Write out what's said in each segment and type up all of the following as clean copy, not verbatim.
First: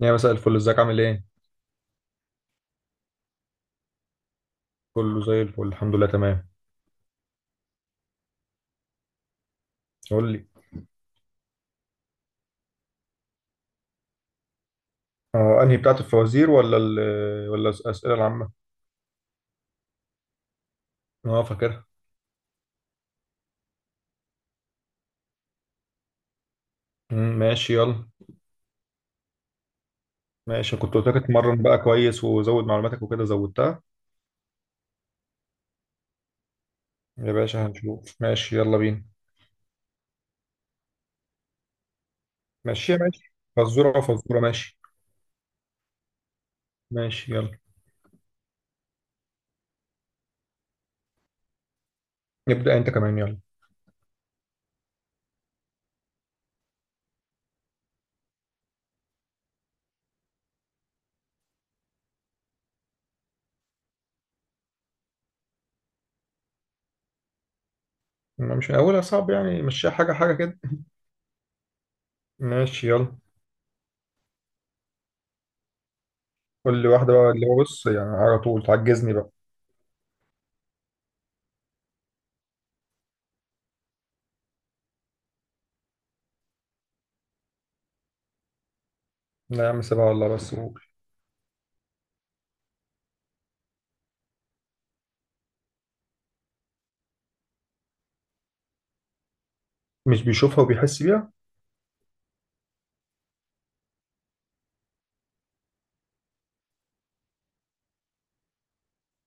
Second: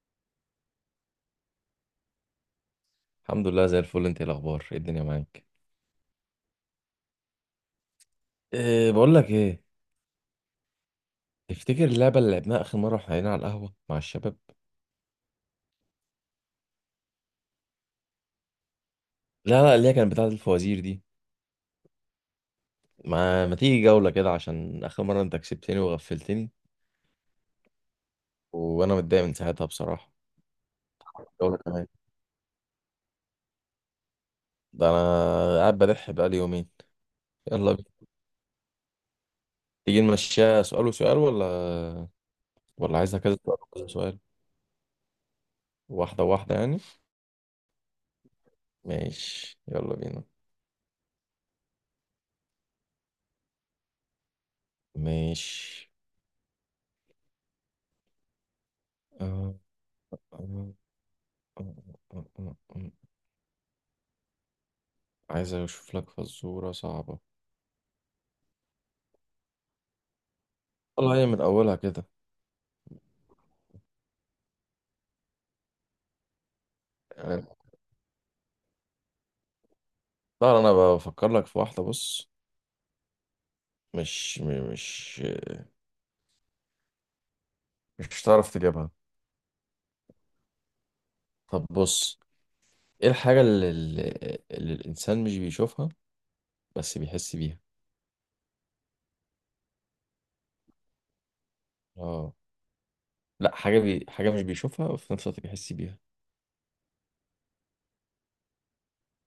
يا مساء الفل، ازيك عامل ايه؟ الحمد لله زي الفل، انت ايه الاخبار؟ ايه الدنيا كله زي معاك؟ الفل، الحمد لله تمام. إيه بقول لك ايه. قول لي. تفتكر اللعبه اللي لعبناها اخر مره واحنا قاعدين على القهوه مع الشباب؟ اه، انهي بتاعت الفوازير ولا ولا الأسئلة العامة؟ لا لا، اللي هي كانت بتاعه الفوازير دي. اه فاكرها. ما تيجي جوله كده عشان اخر مره انت كسبتني وغفلتني، ماشي يلا. وانا متضايق من ساعتها بصراحه. ماشي، كنت قلت لك جوله اتمرن بقى كمان. كويس وزود معلوماتك وكده زودتها. ده انا قاعد بدح بقالي يومين. يا باشا يلا بينا. هنشوف، ماشي يلا بينا. تيجي نمشيها سؤال وسؤال ولا؟ ماشي ولا عايزها ماشي، كذا سؤال وكذا فزورة سؤال؟ فزورة، ماشي. واحده واحده يعني. ماشي يلا. ماشي يلا بينا. نبدأ انت كمان، يلا. ماشي. آه، آه، آه، آه، آه، آه، آه. عايز اشوف لك فزورة صعبة. ما مش من اولها صعب يعني، مشيها حاجة حاجة كده. والله هي من اولها كده. ماشي يلا. قول لي واحدة بقى، يعني اللي هو بص يعني على طول تعجزني بقى. طبعا انا بفكر لك في واحدة، بص. مش م- مش مش هتعرف تجيبها. لا يا عم سيبها والله، بس قول. طب بص، ايه الحاجة اللي الانسان مش بيشوفها بس بيحس بيها؟ مش بيشوفها وبيحس بيها. اه. لا، حاجة مش بيشوفها وفي نفس الوقت بيحس بيها.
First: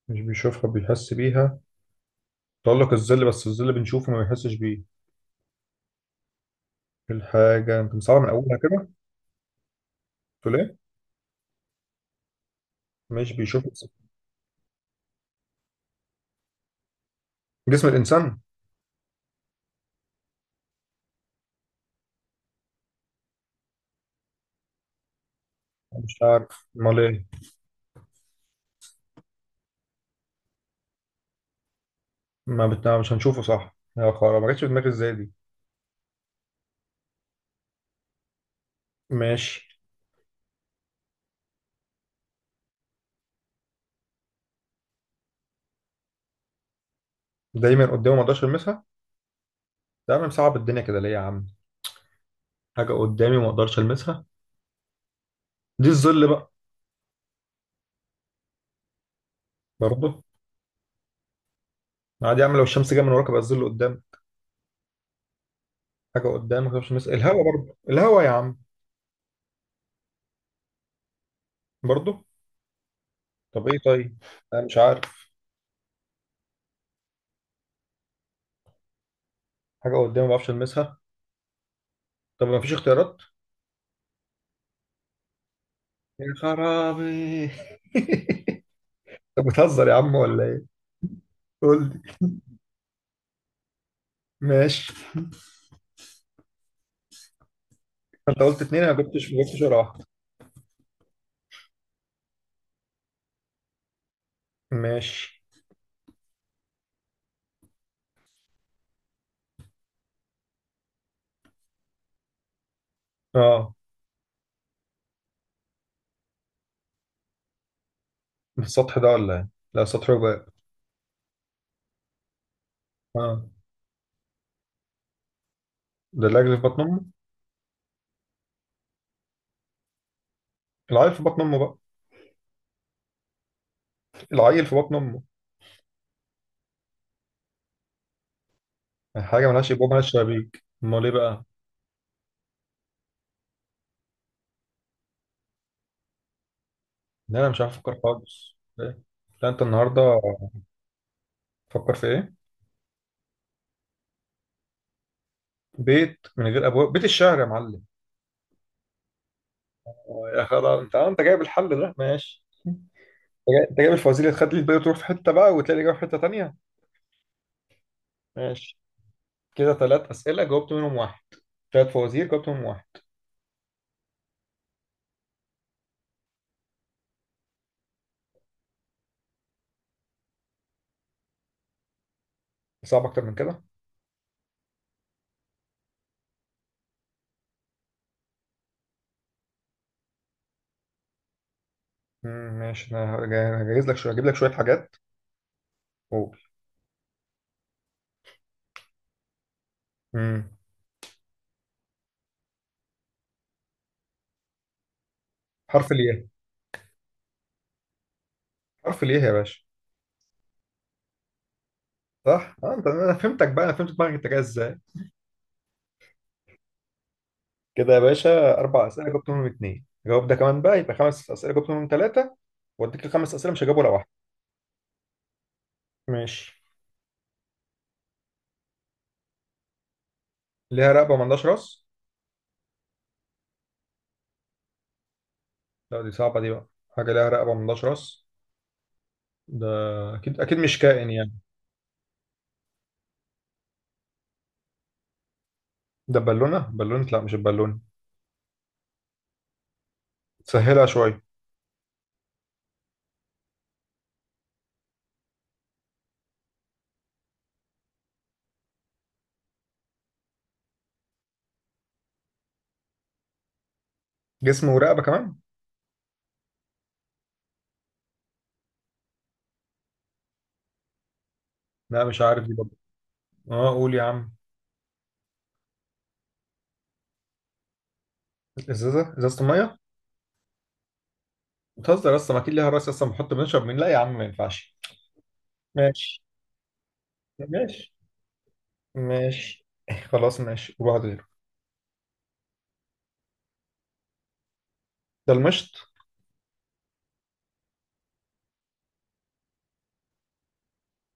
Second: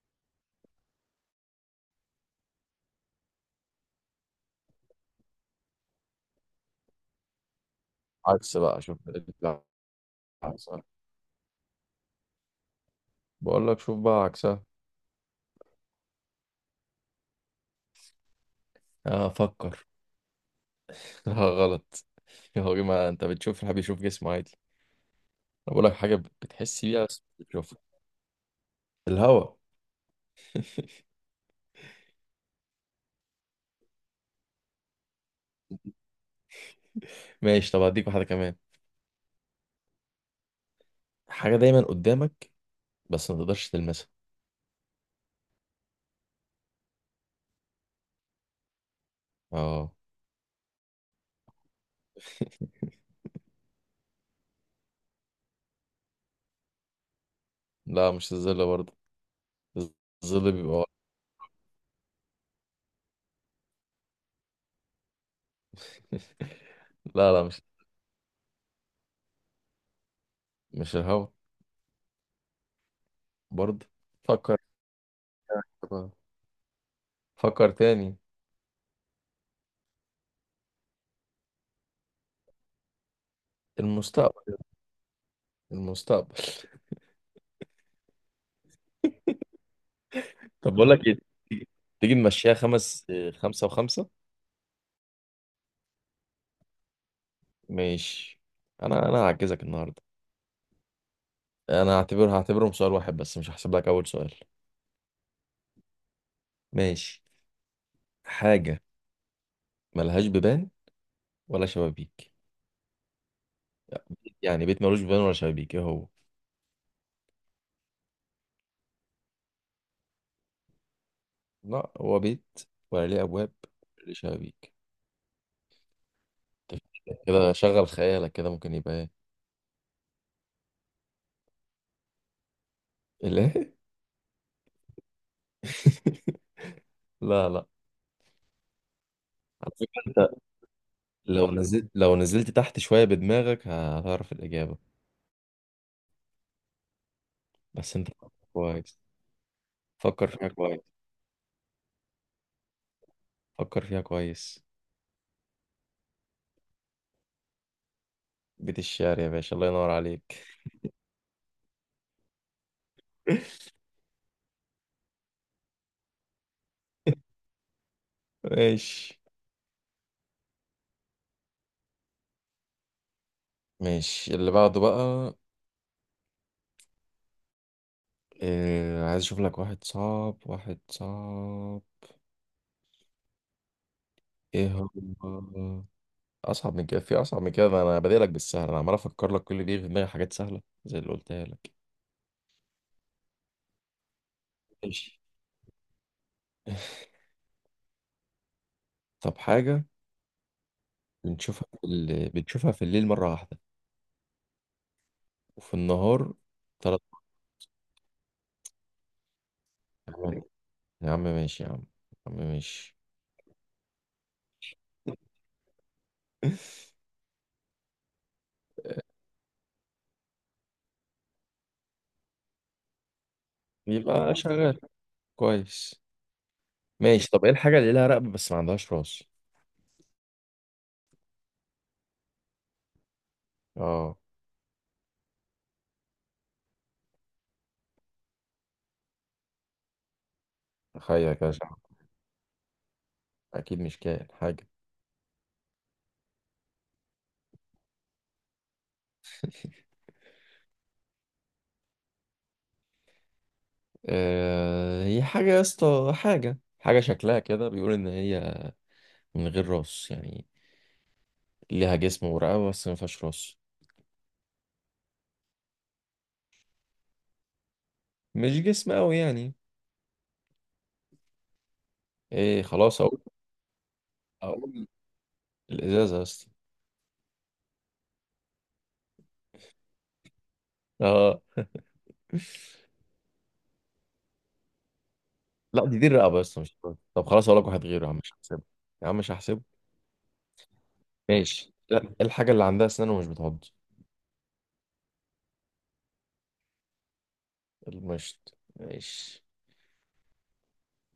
مش بيشوفها بيحس بيها. تقول لك الظل، بس الظل بنشوفه ما بيحسش بيه. الحاجة انت مصعبة من عكس أولها بقى، كده. شوف. لا، تقول عكس. إيه؟ مش بيشوف. بقول لك شوف بقى عكسها. جسم الإنسان. اه فكر. لا غلط. هو ما انت بتشوف الحاجة بيشوف جسمه عادي. انا بقول لك مش حاجة عارف بتحس أمال بيها بس إيه. بتشوفها. الهوا. ما بتنا... مش هنشوفه، صح يا خرا، ما جاتش في دماغي إزاي دي. ماشي، طب هديك واحدة كمان. ماشي. حاجة دايما قدامك بس ما تقدرش تلمسها. دايما قدامي ما أقدرش ألمسها. اه. ده أنا مصعب الدنيا كده ليه يا عم. حاجة قدامي ما أقدرش ألمسها. دي الظل بقى. لا مش الظل برضه. برضه. الظل بيبقى ورا. عادي أعمل لو الشمس جاية من وراك بقى الظل قدام. حاجة قدام ما أقدرش ألمسها، لا الهوا لا، مش برضه، الهوا يا عم. مش الهوا برضه. طب إيه برضه. طيب. فكر. أنا مش عارف. فكر تاني. حاجة قدامي ما بعرفش ألمسها. طب ما فيش اختيارات. المستقبل. يا المستقبل. خرابي. طب بتهزر يا عم ولا ايه. طب بقول لك ايه. تيجي. قول تيجي لي. نمشيها خمس. خمسة وخمسة. ماشي. ماشي. انت قلت اتنين، انا ما انا جبتش ما جبتش هعجزك ولا النهارده. واحده. انا هعتبرهم سؤال واحد بس مش هحسب لك اول سؤال. ماشي. ماشي. حاجة ملهاش بيبان ولا شبابيك. اه. يعني بيت ملوش بيبان ولا شبابيك، ايه هو؟ السطح ده ولا ايه. لا سطح وباب. لا هو بيت. ولا ليه اه. ابواب. ولا ليه شبابيك. ده العجل في بطن أنت، امه. كده شغل خيالك، كده ممكن يبقى ايه؟ العيل في بطن امه بقى. الايه؟ العيل في بطن امه. لا لا. حاجه على ملهاش ابواب فكرة ملهاش انت، شبابيك، امال ايه بقى. لو نزلت تحت شوية بدماغك هتعرف الإجابة. لا انا مش عارف بس افكر انت فكر خالص، كويس. إيه؟ لا انت النهارده. فكر فيها كويس. فكر في ايه. فكر فيها كويس. بيت من غير ابواب، بيت الشعر يا معلم. بيت الشعر يا باشا، الله ينور عليك. يا خرابي، انت جايب الحل ده، ماشي. انت جايب الفوازير اللي تخلي الباقي تروح في حته بقى وتلاقي الاجابه في حته تانيه. ماشي. ماشي. كده ثلاث اسئله جاوبت منهم واحد. ثلاث فوازير جاوبت منهم واحد. ماشي اللي بعده بقى. إيه عايز اشوف لك واحد صعب، واحد صعب. صعب اكتر من كده. ايه. هو. اصعب من كده؟ في اصعب من كده؟ ما انا بديلك بالسهل، انا عمال افكر لك كل دي في دماغي حاجات سهله زي اللي قلتها لك. ماشي. انا هجهز لك شويه، هجيب لك شويه حاجات. ماشي. قول. طب حاجه مم. بنشوفها في الليل مره واحده وفي حرف الياء. النهار ثلاث حرف الياء يا باشا. مرات. يا عم ماشي يا عم. يا عم صح. انت، ماشي. انا فهمتك بقى، انا فهمت دماغك انت جاي ازاي. كده يا باشا اربع اسئله جاوبت منهم اتنين، جاوب ده كمان بقى يبقى خمس اسئله جاوبت منهم ثلاثه. واديك الخمس اسئله مش هجاوب ولا واحده. يبقى شغال. كويس. ماشي. ماشي، طب ايه الحاجه اللي لها رقبه بس ما عندهاش راس؟ ليها رقبه ملهاش راس. اه، لا دي صعبه دي بقى. حاجه ليها رقبه ملهاش راس. ده. اكيد اكيد مش كائن يعني. تخيل كده شعر. اكيد مش كائن حاجه. ده بالونه، بالونه لا مش البالونه. سهلها شويه. هي حاجه يا اسطى، حاجه شكلها كده بيقول ان هي من غير راس يعني. ليها جسم ورقبة بس ما فيهاش راس. جسم ورقبه كمان. مش جسم قوي يعني. لا مش عارف دي ايه برضه. خلاص اقول. اه قول يا عم. اقول الازازة بس. ازازه، ازازه الميه. اه. بتهزر اصلا، ما اكيد ليها راس اصلا، بنحط بنشرب من، لا يا عم ما ينفعش. لا، دي ماشي الرقبة بس مش راس. طب خلاص اقول لك واحد ماشي غيره يا عم مش هحسبه. يا عم مش هحسبه. ماشي. خلاص ماشي وبعد غيره. ماشي. لا، إيه الحاجة اللي عندها اسنان ومش بتعض؟ ده المشط. المشط، ماشي.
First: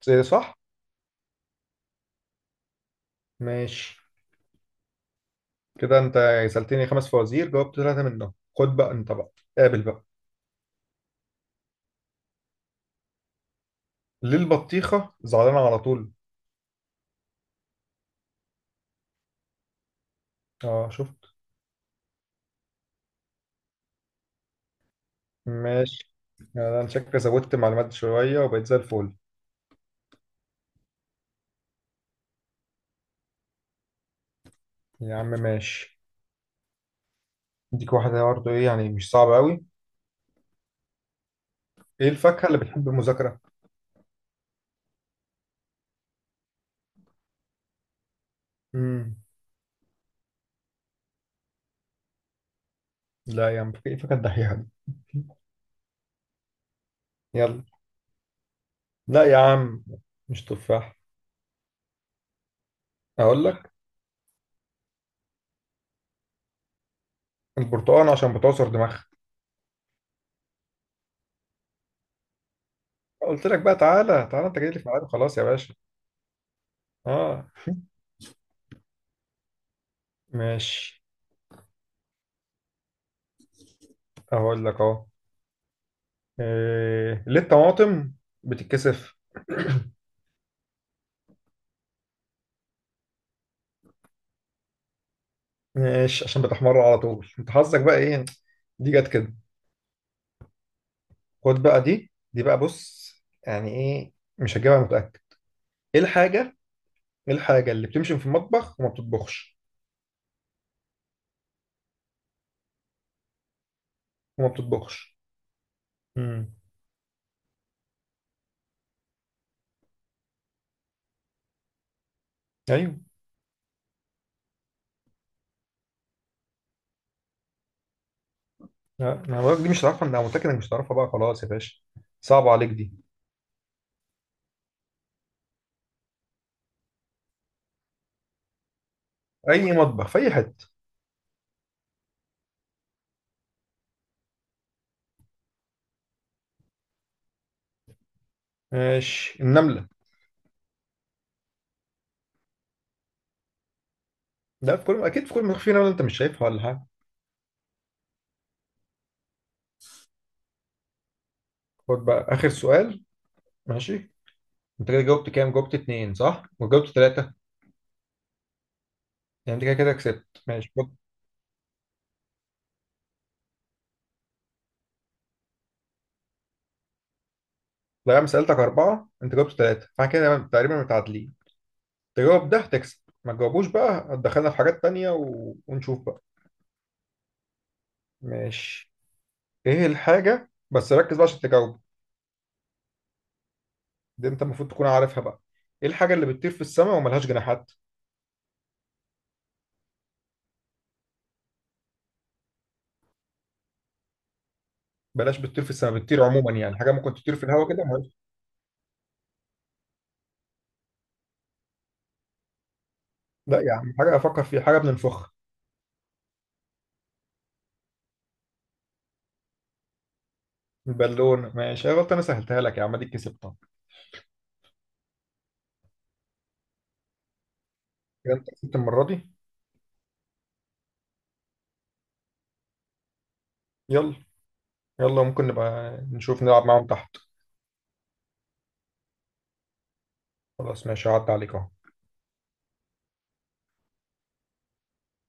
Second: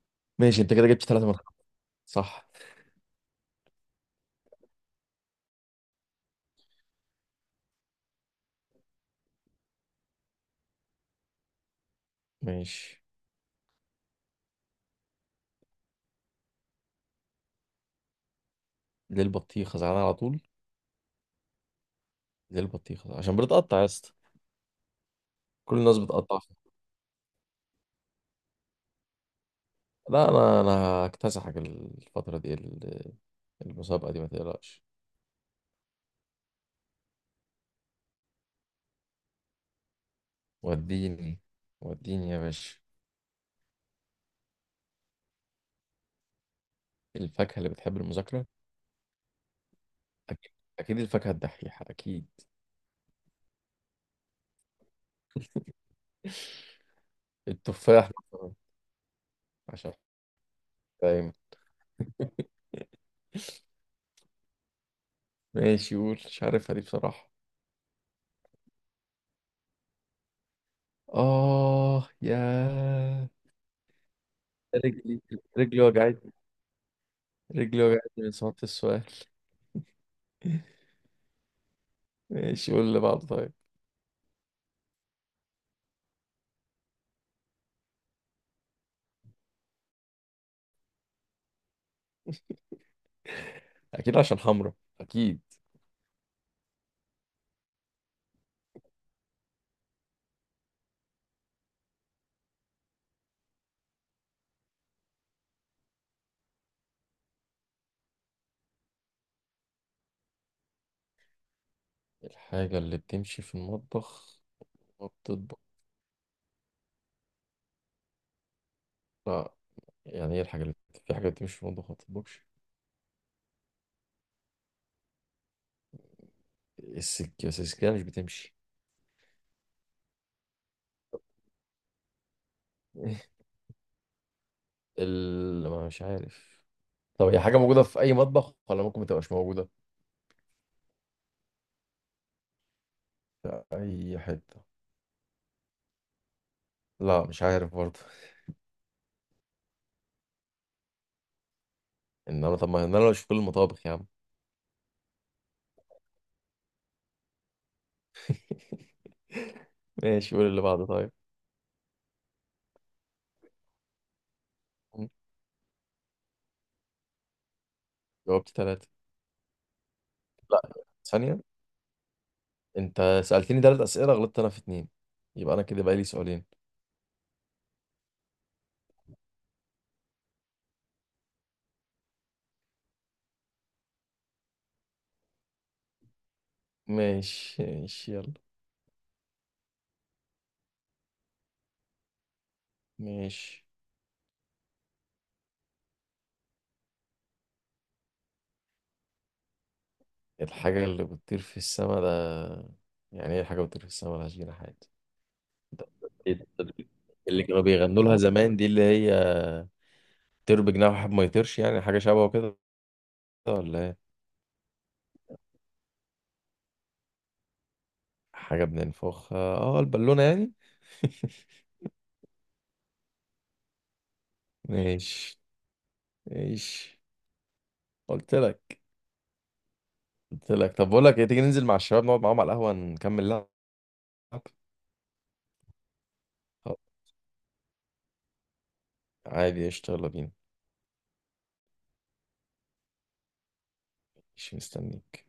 زي صح. ماشي، انت كده جبت ثلاثة من خمسة، صح. ماشي. كده انت سالتني خمس فوازير جاوبت ثلاثه منهم. خد بقى انت بقى. قابل بقى. ماشي. ليه البطيخه زعلانه على طول. ليه البطيخة زعلان على طول؟ اه شفت. ليه البطيخة؟ عشان بتقطع يا اسطى. كل الناس ماشي. بتقطع فيها. يعني انا شكلي زودت معلومات شويه وبقيت زي الفل. لا، انا هكتسحك الفترة دي المسابقة دي ما تقلقش. يا عم ماشي. اديك واحده برضه، ايه يعني مش صعبه قوي. وديني. ايه وديني يا الفاكهه اللي باشا. بتحب المذاكره. الفاكهة اللي بتحب المذاكرة. امم أكيد. أكيد الفاكهة الدحيحة أكيد. لا يا عم، ايه الفاكهه الدحيحه دي. يلا. التفاح مثلا، لا يا عم عشان مش تفاح. دايما. اقول لك. ماشي قول، مش عارفها دي بصراحة. البرتقال عشان بتعصر دماغها. آه يا. قلت لك بقى، تعالى تعالى، انت جاي لي في ميعاد، رجلي. خلاص يا باشا. رجلي وجعتني. اه. رجلي وجعتني من صوت السؤال. ماشي. ماشي قول اللي بعده طيب. اقول لك اهو. إيه ليه الطماطم بتتكسف. أكيد عشان حمرا. أكيد. ماشي عشان بتحمر على طول، انت حظك بقى ايه. دي جت كده. خد بقى، دي بقى بص. يعني ايه مش هجيبها، متأكد. ايه الحاجة. ايه الحاجة اللي بتمشي في المطبخ وما بتطبخش. الحاجة اللي بتمشي في المطبخ وما ما بتطبخش. بتطبخ. امم لا. يعني إيه الحاجة اللي، في حاجة بتمشي في المطبخ ما بتطبخش؟ ايوه. السكة؟ بس السكة مش بتمشي. لا، ما بقولك دي مش هتعرفها، انا متأكد انك مش هتعرفها بقى، خلاص يا باشا. صعبة عليك دي. ايه ما مش عارف. طب هي حاجة موجودة في أي مطبخ ولا ممكن ما تبقاش موجودة؟ اي مطبخ في اي حتة. في أي حتة. لا مش عارف برضه. ماشي، النملة. إنما طب، ما إن أنا مش في كل المطابخ يا عم. لا في كل، اكيد في كل مطبخ في نملة، انت مش شايفها ولا حاجة. ماشي قول اللي بعده طيب. خد بقى اخر سؤال. ماشي. انت كده جاوبت كام، جاوبت اتنين صح وجاوبت ثلاثة. جاوبت ثلاثة. يعني انت كده كسبت، لا، ماشي خد. ثانية. أنت سألتني ثلاث أسئلة، غلطت أنا في اتنين. يبقى أنا كده بقى لي سؤالين. لا انا سألتك أربعة، انت جاوبت ثلاثة، فاحنا كده تقريبا متعادلين. تجاوب ده هتكسب. ما تجاوبوش بقى هتدخلنا في حاجات تانية ونشوف بقى. ماشي ماشي يلا. ماشي. ايه الحاجة بس ركز بقى عشان تجاوب. ماشي. دي انت المفروض تكون عارفها بقى. ايه الحاجة اللي بتطير في السماء وملهاش جناحات. الحاجة اللي بتطير في السما ده. يعني إيه، حاجة بتطير في السما ملهاش جناحات؟ بلاش بتطير في السماء، بتطير إيه عموما ده؟ يعني، حاجة ممكن تطير اللي في كانوا الهواء كده بيغنوا ملهاش. لها زمان دي اللي هي، طير بجناح وحب ما يطيرش، يعني حاجة شبه كده لا يا ولا عم، ايه؟ حاجة افكر فيها حاجة بننفخها. حاجة بننفخ، اه البالونة يعني. البالون ماشي، يا غلط انا سهلتها لك يا عم، دي كسبتها. ماشي. ماشي. كده قلت انت كسبت لك. المرة دي. قلت لك طب بقول لك ايه، تيجي ننزل مع الشباب نقعد معاهم على القهوة نكمل لعب. يلا. يلا، ممكن نبقى نشوف نلعب آه. معاهم تحت. عادي قشطة، يلا بينا. خلاص ماشي، عدى عليك اهو. مش مستنيك.